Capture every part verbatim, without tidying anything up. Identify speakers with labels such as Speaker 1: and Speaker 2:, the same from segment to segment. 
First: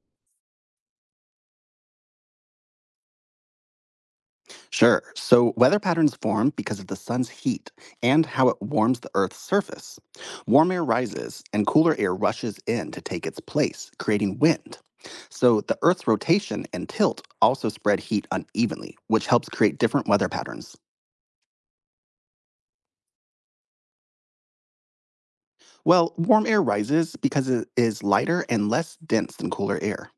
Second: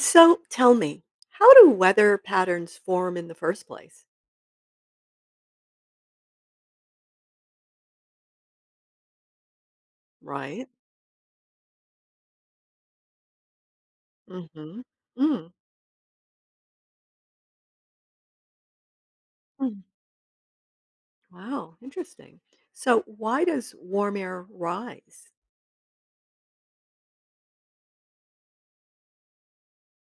Speaker 1: So tell me, how do weather patterns form in the first place?
Speaker 2: Sure. So weather patterns form because of the sun's heat and how it warms the Earth's surface.
Speaker 1: Right?
Speaker 2: Warm air rises and cooler air rushes in to take its place, creating wind.
Speaker 1: Mm-hmm. Mm.
Speaker 2: So the Earth's rotation and tilt also spread heat unevenly, which helps create
Speaker 1: Mm.
Speaker 2: different weather patterns.
Speaker 1: Wow, interesting. So why does warm air rise?
Speaker 2: Well, warm air rises because it is lighter and less dense than cooler air.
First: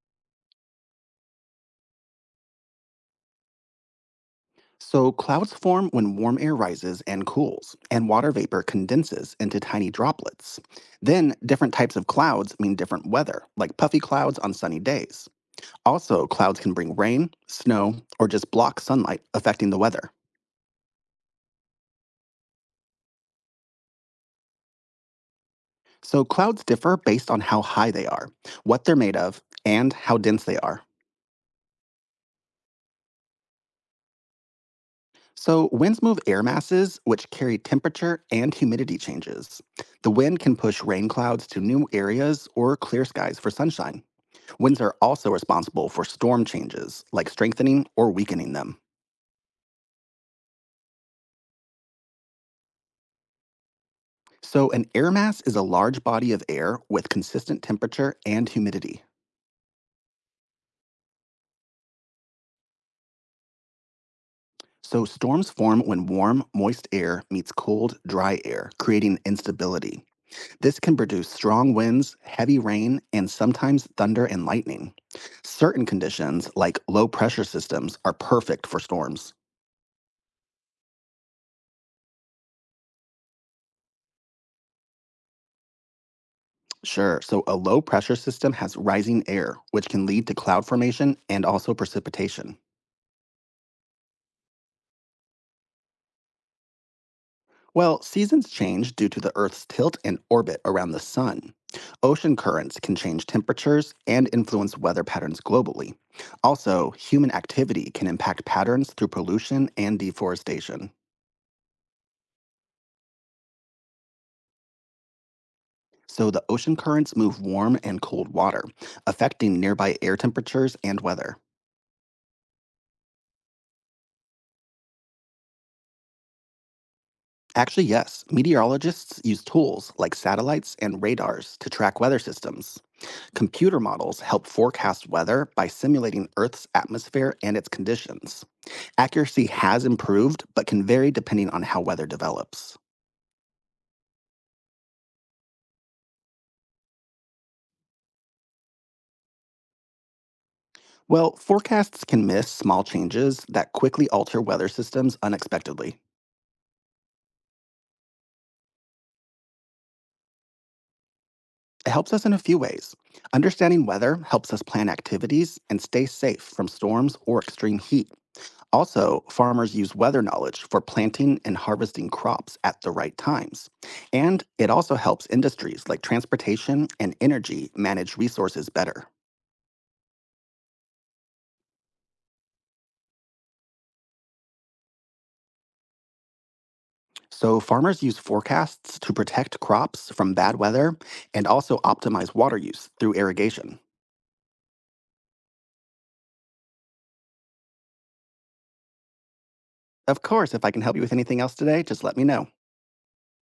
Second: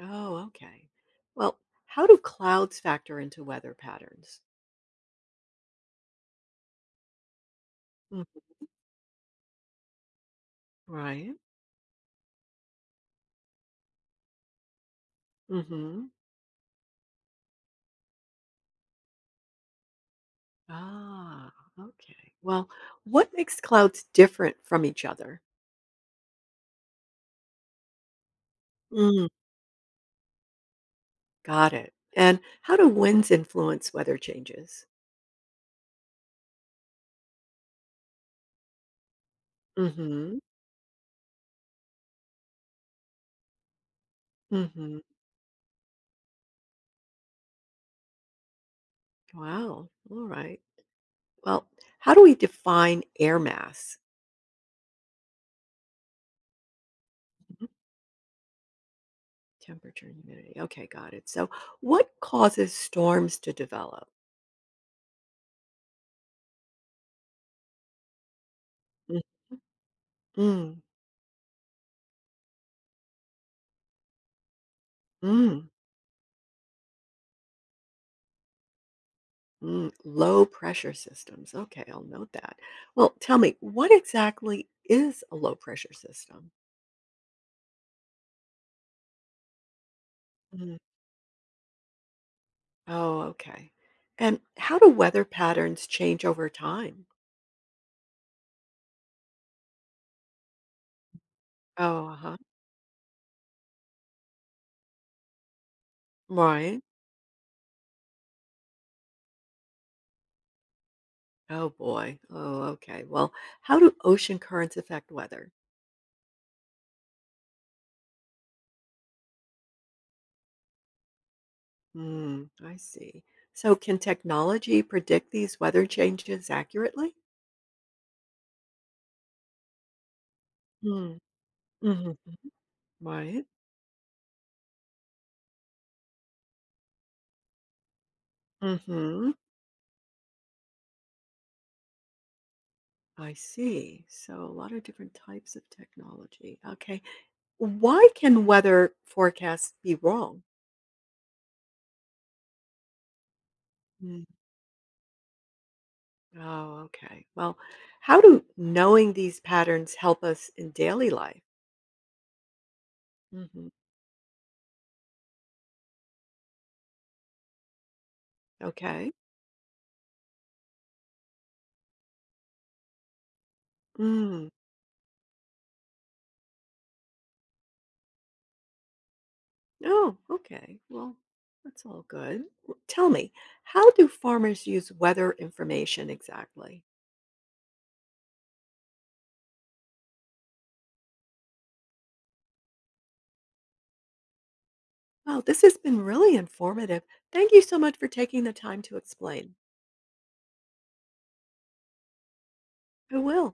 Speaker 1: Oh, okay. Well, how do clouds factor into weather patterns?
Speaker 2: So, clouds form when warm air rises and cools, and water
Speaker 1: Mhm.
Speaker 2: vapor condenses into tiny droplets. Then,
Speaker 1: Right?
Speaker 2: different types of clouds mean different weather, like puffy clouds on sunny days.
Speaker 1: Mm-hmm.
Speaker 2: Also, clouds can bring rain, snow, or just block sunlight, affecting the weather.
Speaker 1: Ah, okay. Well, what makes clouds different from each other?
Speaker 2: So, clouds differ based on how high they are, what they're made
Speaker 1: Mm,
Speaker 2: of, and how dense they are.
Speaker 1: got it. And how do winds influence weather changes?
Speaker 2: So, winds move air masses, which carry temperature and humidity changes. The
Speaker 1: Mm-hmm.
Speaker 2: wind can push rain clouds to new areas or clear skies for sunshine. Winds are
Speaker 1: Mm-hmm.
Speaker 2: also responsible for storm changes, like strengthening or weakening them.
Speaker 1: Wow. All right. Well, how do we define air mass?
Speaker 2: So, an air mass is a large body of air with consistent
Speaker 1: Mhm.
Speaker 2: temperature and humidity.
Speaker 1: Temperature and humidity. Okay, got it. So, what causes storms to develop?
Speaker 2: So, storms form when warm, moist air meets cold, dry air, creating
Speaker 1: Mm,
Speaker 2: instability. This
Speaker 1: mm,
Speaker 2: can produce strong winds, heavy rain, and sometimes thunder and lightning.
Speaker 1: mm,
Speaker 2: Certain conditions, like low pressure systems, are perfect for storms.
Speaker 1: mm. Low pressure systems. Okay, I'll note that. Well, tell me, what exactly is a low pressure system?
Speaker 2: Sure, so a low pressure system has rising air, which can lead to cloud
Speaker 1: Mm.
Speaker 2: formation and also precipitation.
Speaker 1: Oh, okay. And how do weather patterns change over time?
Speaker 2: Well, seasons change due to the Earth's tilt and orbit around the sun.
Speaker 1: Oh,
Speaker 2: Ocean
Speaker 1: uh-huh.
Speaker 2: currents can change temperatures and influence weather patterns globally.
Speaker 1: Right.
Speaker 2: Also, human activity can impact patterns through pollution and deforestation.
Speaker 1: Oh boy. Oh, okay. Well, how do ocean currents affect weather?
Speaker 2: So, the ocean currents move warm and cold water, affecting nearby air temperatures and weather.
Speaker 1: Hmm. I see. So can technology predict these weather changes accurately?
Speaker 2: Actually, yes, meteorologists use tools like satellites and
Speaker 1: Mm,
Speaker 2: radars to track
Speaker 1: hmm.
Speaker 2: weather systems.
Speaker 1: Right.
Speaker 2: Computer models help forecast weather by simulating Earth's atmosphere and its conditions.
Speaker 1: Hmm.
Speaker 2: Accuracy has improved, but can vary depending on how weather develops.
Speaker 1: I see. So a lot of different types of technology. Okay. Why can weather forecasts be wrong?
Speaker 2: Well, forecasts can miss small changes that quickly
Speaker 1: Mm.
Speaker 2: alter weather systems unexpectedly.
Speaker 1: Oh, okay. Well, how do knowing these patterns help us in daily life?
Speaker 2: It helps us in a few ways.
Speaker 1: Hmm.
Speaker 2: Understanding weather helps us plan activities and stay safe from storms or extreme heat.
Speaker 1: Okay.
Speaker 2: Also, farmers use weather knowledge for planting and harvesting crops at the right times. And
Speaker 1: Mm.
Speaker 2: it also helps industries like transportation and energy manage resources better.
Speaker 1: Oh, okay. Well, that's all good. W- Tell me, how do farmers use weather information exactly?
Speaker 2: So, farmers use forecasts to protect crops from bad weather and also optimize water use through irrigation.
Speaker 1: Wow, this has been really informative. Thank you so much for taking the time to explain.
Speaker 2: Of course, if I can help you with anything else today, just let me know.
Speaker 1: I will.